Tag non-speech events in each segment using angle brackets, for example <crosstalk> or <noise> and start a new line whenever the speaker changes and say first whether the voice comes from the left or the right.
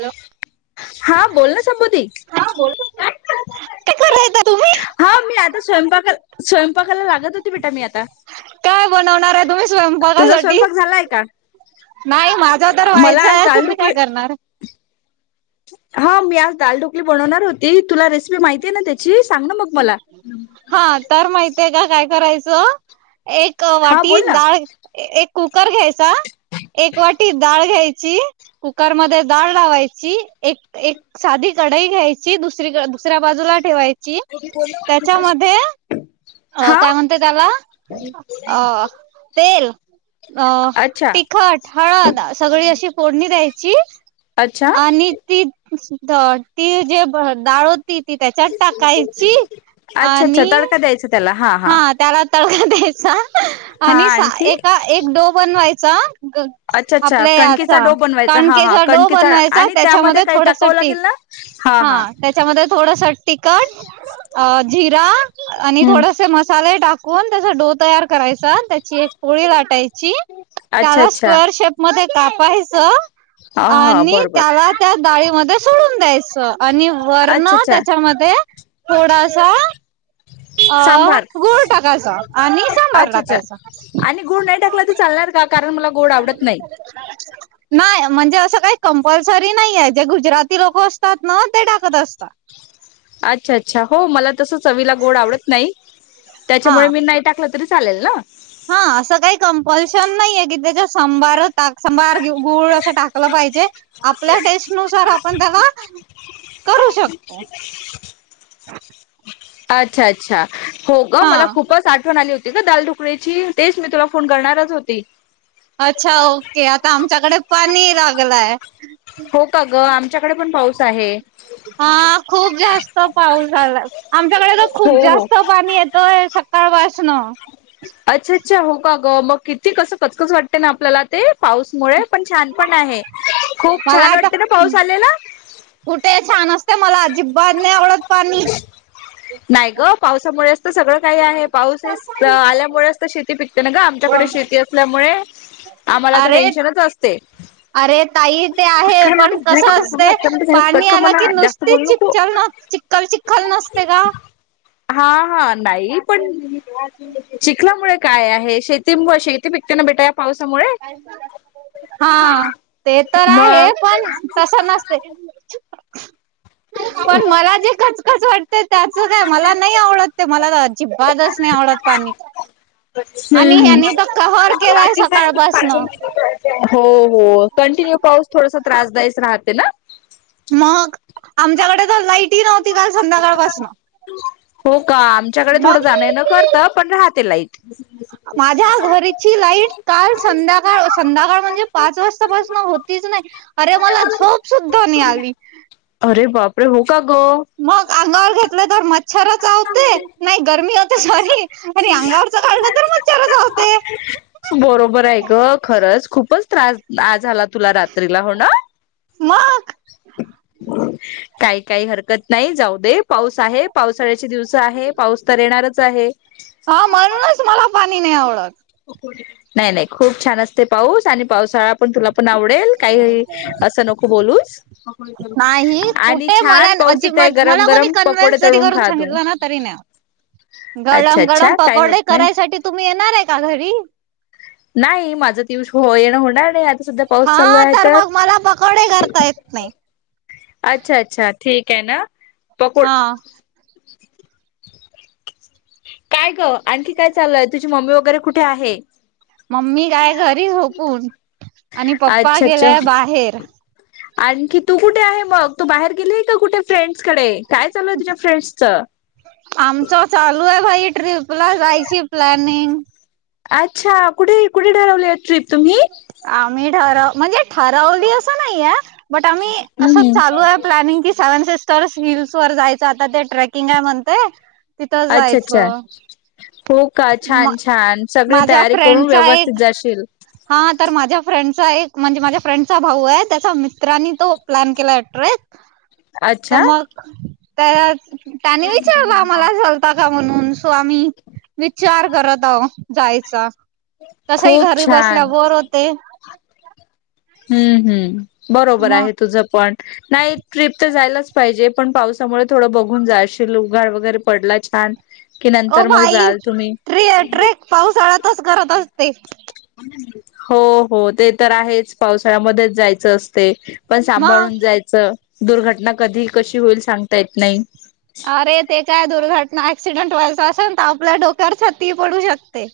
right: Hello.
left: हा बोल ना संबुधी
right: हा बोला. काय करायता तुम्ही?
left: हा मी आता स्वयंपाका स्वयंपाकाला लागत होती बेटा मी आता.
right: काय बनवणार आहे तुम्ही
left: तुझा
right: स्वयंपाकासाठी?
left: स्वयंपाक झालाय का
right: नाही माझा तर
left: मला आज
right: व्हायचंय
left: दाल
right: तुम्ही काय
left: ढोकळी
right: करणार?
left: हा मी आज दालढोकली बनवणार होती तुला रेसिपी माहिती माहिती आहेना त्याची सांग ना मग मला.
right: ते का काय करायचं एक
left: हा
right: वाटी
left: बोल ना
right: डाळ एक कुकर घ्यायचा एक वाटी डाळ घ्यायची. कुकर मध्ये दाळ लावायची एक साधी कढाई घ्यायची दुसरी दुसऱ्या बाजूला ठेवायची त्याच्यामध्ये अ
left: हा
right: काय म्हणतेय त्याला अ तेल अ
left: अच्छा
right: तिखट हळद सगळी अशी फोडणी द्यायची.
left: अच्छा
right: आणि ती ती जे डाळ होती ती त्याच्या टाकायची
left: अच्छा अच्छा
right: आणि
left: तडका द्यायचा त्याला
right: हा त्याला तडका द्यायचा
left: हा
right: आणि सा
left: आणखी
right: ए एक डो बनवायचा.
left: अच्छा अच्छा
right: आपल्या
left: कणकेचा
right: याचा
left: डो बनवायचा हा हा
right: कणकेचा डो
left: कणकेचा
right: बनवायचा
left: आणि त्यामध्ये
right: त्याच्यामध्ये
left: काही
right: थोडस
left: टाकावं
right: टीक
left: लागेल ना
right: हा त्याच्यामध्ये थोडस तिकट अ जिरा आणि
left: हम्म
right: थोडसे मसा ले टाकून त्याचा डो तयार करायचा त्याची एक पोळी लाटायची.
left: अच्छा
right: त्याला
left: अच्छा
right: स्क्वेर शेप मध्ये कापायचं.
left: हा हा
right: आणि
left: बरोबर
right: त्याला त्या डाळीमध्ये सोडून द्यायच आणि वर्ण
left: अच्छा अच्छा
right: त्याच्यामध्ये थोडासा अ
left: सांबार
right: गुळ टाकायच आणि सांबार
left: अच्छा अच्छा
right: टाकायच.
left: आणि गुळ नाही टाकला तर चालणार का कारण मला गोड आवडत नाही.
right: नाही म्हणजे असं काही कंपल्सरी नाहीय जे गुजराती लोक असतात ना ते टाकत असतात. <inaudible>
left: अच्छा अच्छा हो मला तस चवीला गोड आवडत नाही
right: हा
left: त्याच्यामुळे मी नाही टाकलं तरीच चालेल ना.
right: हा असं काही कंपल्शन नाही आहे की त्याच्या सांबार गुळ अस टाकलं पाहिजे आपल्या टेस्ट नुसार आपण त्याला
left: ह
right: ह
left: अच्छा अच्छा हो ग मला
right: हा.
left: खूपच आठवण आली होती. का दाल ढुकळीची तेच मी तुला फोन करणारच होती.
right: अच्छा ओके आता आमच्याकडे पाणी लागलंय.
left: हो का ग आमच्याकडे पण पाऊस आहे.
right: हा खूप जास्त पाऊस आला आमच्याकडे तर खूप
left: हो हो
right: जास्त पाणी येतंय. तळ वाास ना
left: अच्छा अच्छा हो का? ग मग किती कसं खचकस वाटते ना आपल्याला ते पाऊसमुळे पण छान पण आहे. खूप
right: मला
left: छान
right: आता
left: वाटते ना पाऊस आलेला?
right: कुठे छान असते मला अजिबात नाही आवडत पाणी.
left: नाही ग पावसामुळेच तर सगळं काही आहे पाऊसस आल्यामुळे शेती पिकते ना ग आमच्याकडे शेती असल्यामुळे आम्हाला तर
right: अरे
left: टेन्शनच असते.
right: अरे ताई ते आहे
left: अकरा मिनिटे
right: पण
left: झाले का
right: कसं
left: तुझ
right: असत
left: अकरा मिनिटे झाले कट
right: पाणी
left: कर
right: आला की
left: म्हणा जास्त
right: नुसती
left: बोलू नको
right: चिपचल न चिखल चिखल नसते का?
left: हा हा नाही पण पिकल्यामुळे काय आहे शेती मु शेती पिकतेना भेटाय
right: हा ते तर आहे पण तस नसते.
left: मग हम्म
right: पण मला जे खचखच वाटत. ते त्याच काय मला नाही आवडत ते मला तर अजिबातच नाही आवडत पाणी आणि
left: हम्म
right: यांनी तर कहर केलाय
left: हम्म.
right: सकाळपासन
left: हो हो कंटिन्यू पाऊस थोड. त्रासदायीस राहते ना.
right: मग आमच्याकडे तर लाईटही नव्हती काल संध्याकाळपासून
left: हो का आमच्याकडे थोडं जाण न करत पण राहते लाईक
right: माझ्या घरीची लाईट काल संध्याकाळ संध्याकाळ म्हणजे पाच वाजतापासून होती. नाही अरे मला झोप सुद्धा नि आली.
left: वापरे हो. का ग?
right: मग अंगवर घेतलं तर म मच्छरचावते नाही गरमी होते सॉरी आणि अंगावरच काढलं तर मच्छरचावते.
left: तू बरोबर आहे ग खरंच खूप त्रास आज आला तुला रात्रीला हो ना.
right: मग
left: काही काही हरकत नाही जाऊ दे पाऊस आहे पाऊस पावसाळ्याचे दिवस आहे पाऊस तर येणारच आहे.
right: हा म्हणूनच मला पाणी नाही आवडत.
left: नाही नाही खूप छान असते पाऊस आणि पावसाळा पण तुला पण आवडेल काही अस नको बोलू
right: नाही
left: आणि
right: कुठे मला
left: छान पाऊस गरम गरम पकोडे तळून खातातो.
right: अवणा तरीन.
left: अच्छा
right: गळम गळम
left: अच्छा काही होत
right: पकोडे
left: नाही
right: करायसाठी तुम्ही येणार आहे का घरी
left: नाही माझ तवस येणं होणार नाही. सध्या पाऊस चालू
right: हा
left: आहे
right: तर मग मला पकोडे करता येत नाही.
left: अच्छा अच्छा ठीक आहे ना पकोड
right: हा
left: काय ग आणखी काय चालय तुझी मम्मी वगैरे कुठे आहे.
right: मम्मी काय घरी झोपून आणि पप्पा
left: अच्छा अच्छा
right: गेलाय बाहेर
left: आणखी तू कुठे आहे मग तू बाहेर गेलीय का कुठे फ्रेंड्स कडे काय चालू आहे तुझ्या फ्रेंड्सच
right: आमच चालू आहे भाई ट्र्रीप ला जायची प्लॅनिंग
left: अच्छा कुठे कुठे ठरवली ट्र्रीप तुम्ही
right: आम्ही ठरव म्हणजे ठरवली असं नाही बट आम्ही अस
left: हम्म हम्म
right: चालू आहे प्लनिंग की सेव्ह च हिल्स वर जायचं आता ते ट्रेकिंग आहे म्हणते तिथंच
left: अच्छा अच्छा
right: जायचं.
left: हो का
right: म
left: छान छान सगळी
right: माझ्या
left: तयारी करून
right: फ्रेंडचा
left: व्यवस्थित
right: एक
left: जाशील.
right: हा तर माझ्या फ्रेंडचा एक म्हणजे माझ्या फ्रेंडचा भाऊ आहे त्याचा मित्रांनी तो प्लॅन केला ट्रे. तर
left: अच्छा
right: मग त्या त्याने विचारलं मलालता का? म्हणून सो आम्ही विचार करत आहो जायचा. तसही
left: खूप
right: घरी बसल्या
left: छान
right: वर होते.
left: हम्म हम्म बरोबर
right: म
left: आहे तुझं पण नाही ट्रीप तर जायलाच पाहिजे पण पावसामुळे थोडं बघून जाशील उगाड वगैरे पडला छान. की
right: हो
left: नंतर मग
right: भाई
left: जाल तुम्ही
right: टे ट्रेक पाऊसाळ्यातच करत असते.
left: हो हो ते तर आहेच पावसाळ्यामध्येच जायचं असते. पण
right: मग
left: सांभाळून जायचं दुर्घटना कधी कशी होईल सांगता येत नाही.
right: क्सिडेंट व्हायचा असेल तर आपल्या डोक्यावर छात पडू शकते.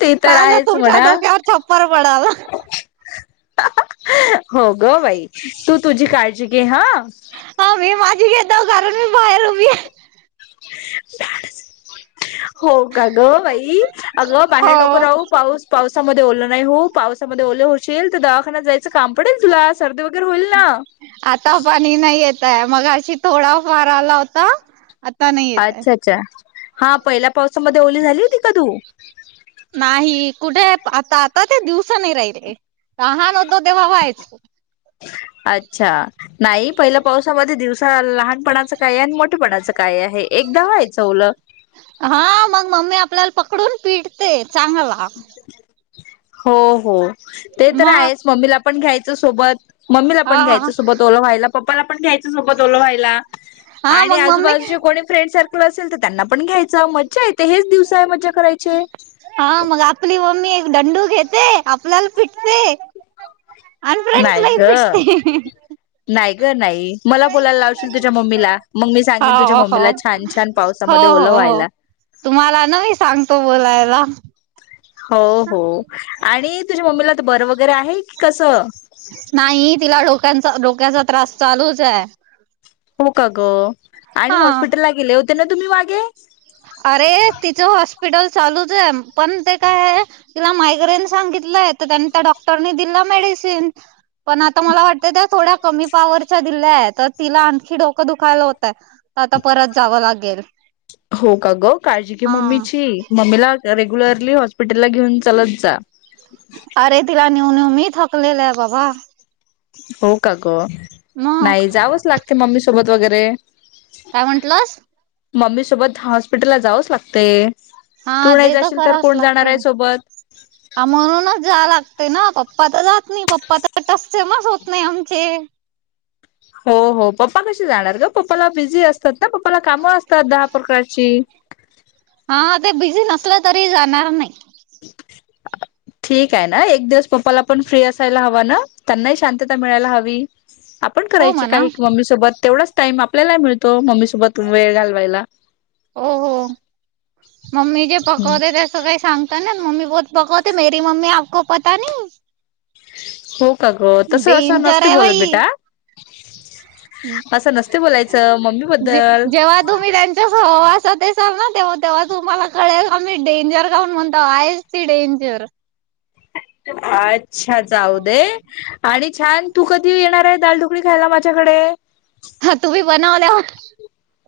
left: ते तर
right: पाझ
left: आहेच
right: तुमच्या
left: म्हणा
right: डोक्यावर छप्पर पडाल.
left: हो ग बाई तू तुझी काळजी घे हा.
right: घता कारण मी बाहेर उभी आहे.
left: <unintelligible> हो का ग बाई अगं बाहेर नको
right: हो
left: राहू पाऊस पावसामध्ये ओलं नाही हो. पावसामध्ये ओले होशील, तर दवाखान्यात जा काम पडेल, तुला सर्दी वगैरे होईल ना.
right: आता पाणी नाही येत आहे मगाशी थोडा फार आला होता, आता नाही येतये.
left: अच्छा अच्छा. हा, पहिल्या पावसामध्ये ओली झाली होती का तू
right: नाही कुठे आता, आता ते दिवसा नाही राहिले लहान होतो तेव्हा व्हायच
left: अच्छा, नाही पहिल्या पावसामध्ये दिवसा लहानपणाचं काय, आणि मोठेपणाचं काय आहे, एकदा व्हायचं ओल
right: हा मग मम्मी आपल्याला पकडून पिटते चांगला
left: हो, हो, ते तर
right: मग
left: आहेच मम्मीला पण घ्यायचं सोबत मम्मीला पण
right: हा
left: घ्यायचं सोबत, ओलं व्हायला, पप्पाला पण घ्यायचं सोबत, ओल व्हायला
right: हा
left: आणि
right: मग मम्मी
left: आजूबाजूचे कोणी फ्रेंड सारख असेल तर, त्यांना पण घ्यायचं मज्जा येते, हेच दिवसा आहे मज्जा कराय
right: हा मग आपली मम्मी एक दंडू घेते, आपल्याला पिटते आणि
left: नाही
right: फ्रेंड्सला ही
left: ग
right: पटते.
left: नाही ग नाही मला बोलायला लावशील तुझ्या मम्मीला मग मी सांगेन तुझ्या
right: हाव, हो.
left: मम्मीला छान छान
right: हो.
left: पावसामध्ये ओलं
right: हो. हो.
left: व्हायला
right: तुम्हाला नाही सांगतो बोलायला
left: हो, हो आणि तुझ्या मम्मीला तर बर वगैरे आहे की कसं
right: नाही तिला डोक्याचा, डोक्याचा त्रास चालूच आहे
left: हो, का ग. आणि
right: हा
left: हॉस्पिटलला गेले होते ना तुम्ही मागे?
right: अरे तिचं हॉस्पिटल चालूच आहे, पण ते काय तिला मायग्रेन सांगितलंय, तर त्यांनी त्या डॉक्टरने दिला मेडिसिन पण आता मला वाटतं, त्या थोड्या कमी पावरच्या दिल्या आहेत तर तिला आणखी डोकं दुखायला होत आता परत जावं लागेल.
left: हो का ग काळजी की
right: हा.
left: मम्मीची, मम्मीला रेग्युलरली हॉस्पिटल ला घेऊन चलत जा
right: अरे तिला नेऊन नेऊन मी थकलेलं आहे बाबा
left: हो, का ग?
right: मग
left: नाही जावंच लागते मम्मी सोबत वगैरे
right: काय म्हंटलस?
left: मम्मी सोबत हॉस्पिटलला जावंच लागतय.
right: हा, ते तर कराच लागते,
left: सोबत
right: म्हणूनच जा लागते ना पप्पा तर जात नाही पप्पा तर <unintelligible> होत नाही आमचे
left: हो, हो, पप्पा कशी जाणार ग? पप्पाला बिझी अस असत ना पप्पाला कामं असतात दहा प्रकारची
right: हा ते बिझी नसले तरी जाणार नाही. <inaudible>
left: ठीक आहे, ना एक दिवस पप्पाला पण फ्री असायला हवा ना, त्यांनाही शांतता मिळायला हवी आपण
right: हो
left: करायचे
right: म्हणा
left: काही मम्मी सोबत तेवढाच टाईम आपल्याला मिळतो मम्मी सोबत वेळ घालवायला.
right: हो हो मम्मी जे पकवते ते सगळं सांगत ना मम्मी बहोत कमावते, मेरी मम्मी आपको पता नाही.
left: हो, का ग तसं असं
right: डेंजर
left: नसते
right: आहे
left: बोलत
right: बाई
left: बेटा असं नसते बोलायचं मम्मी बद्दल
right: जेव्हा तुम्ही त्यांच्या सहवासात चल ना तेव्हा, तेव्हा तुम्हाला कळेल, आम्ही डेंजर काऊून म्हणतो आहेच ती डेंजर <inaudible>
left: अच्छा जाऊ दे, आणि छान तू, कधी येणार आहे दालढोकळी खायला माझ्याकडे?
right: हा <inaudible>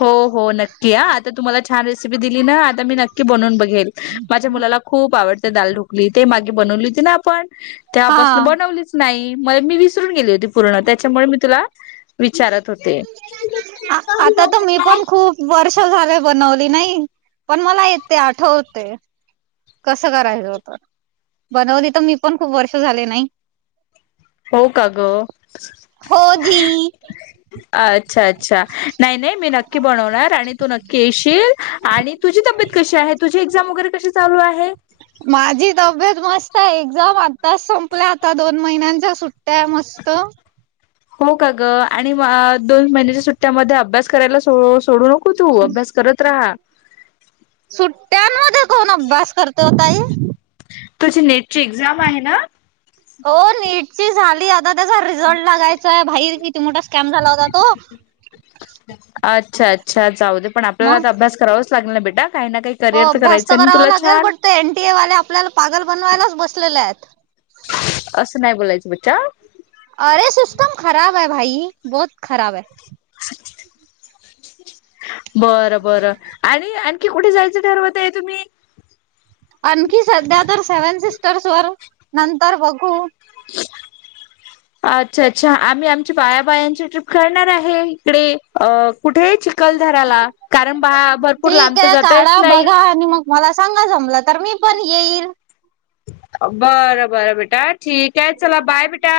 left: हो, हो नक्की आ, आता तुम्हाला छान रेसिपी दिली ना आता मी नक्की बनून बघेन माझ्या मुलाला खूप आवडते दालढोकळी ते मागे बनवली होती ना, आपण त्यापासून
right: हा
left: बनवलीच नाही म मी विसरून गेली होती. पूर्ण त्याच्यामुळे मी तुला विचारत होते
right: आता तर मी पण खूप वर्ष झाले बनवली नाही पण मला येते आठवते कसं करायचं होत बनवली तर मी पण खूप वर्ष झाले नाही
left: हो का ग
right: हो जी
left: अच्छा अच्छा नाही नाही मी नक्की बनवणार आणि तू नक्की येशील आणि तुझी तब्येत कशी आहे तुझी एक्झाम वगैरे कशी चालू आहे
right: माझी तब्येत मस्त एक्झाम आताच संपल्या आता दोन महिन्यांच्या सुट्ट्या मस्त
left: हो का ग आणि दोन महिन्याच्या सुट्ट्यामध्ये अभ्यास करायला सोडू नक नको तू अभ्यास करत राहा
right: सुट्ट्यांमध्ये कोण अभ्यास करते हो ताई
left: तुझें नेट ची एक्झाम आहे ना.
right: दादा चा रिझल्ट लागायचा आहे भाई किती मोठा स्कॅम झाला. तो.
left: अच्छा अच्छ चाऊ दे पण आपल्याला आ
right: मग
left: अभ्यासरांच लागल ना बेटा. काही ना काही
right: हो
left: करिअर
right: अभ्यास
left: करायचं
right: तर
left: आणि
right: करावा
left: तुला
right: लागेल
left: छान
right: बेटा ते एनटीए वाले आपल्याला पागल बनवायलाच बसलेले आहेत. <inaudible>
left: असं नाही. बोलायचं बच्चा
right: अरे सिस्टम खराब है भाई बहुत खराब ह.
left: असं. बरं बरं आणि आणखी कुठे जायचं ठरवत आहे तुम्ही.
right: आणखी सध्या तर सेव्हन सिस्टर्स वर नंतर बघू.
left: अच्छा अच्छा आम्ही आमच्या बायाबायांची ट्रीप करणार आहे. इकडे. कुठे चिखलदराला कारण बा भरपूर लांब
right: ठीक
left: तर
right: आहे
left: जाता येत
right: काढा
left: नाही
right: बघा आणि मग मला सांगा जमलं तर मी. पण येईल.
left: बरं बरं बेटा ठीक आहे चला बाय बेटा.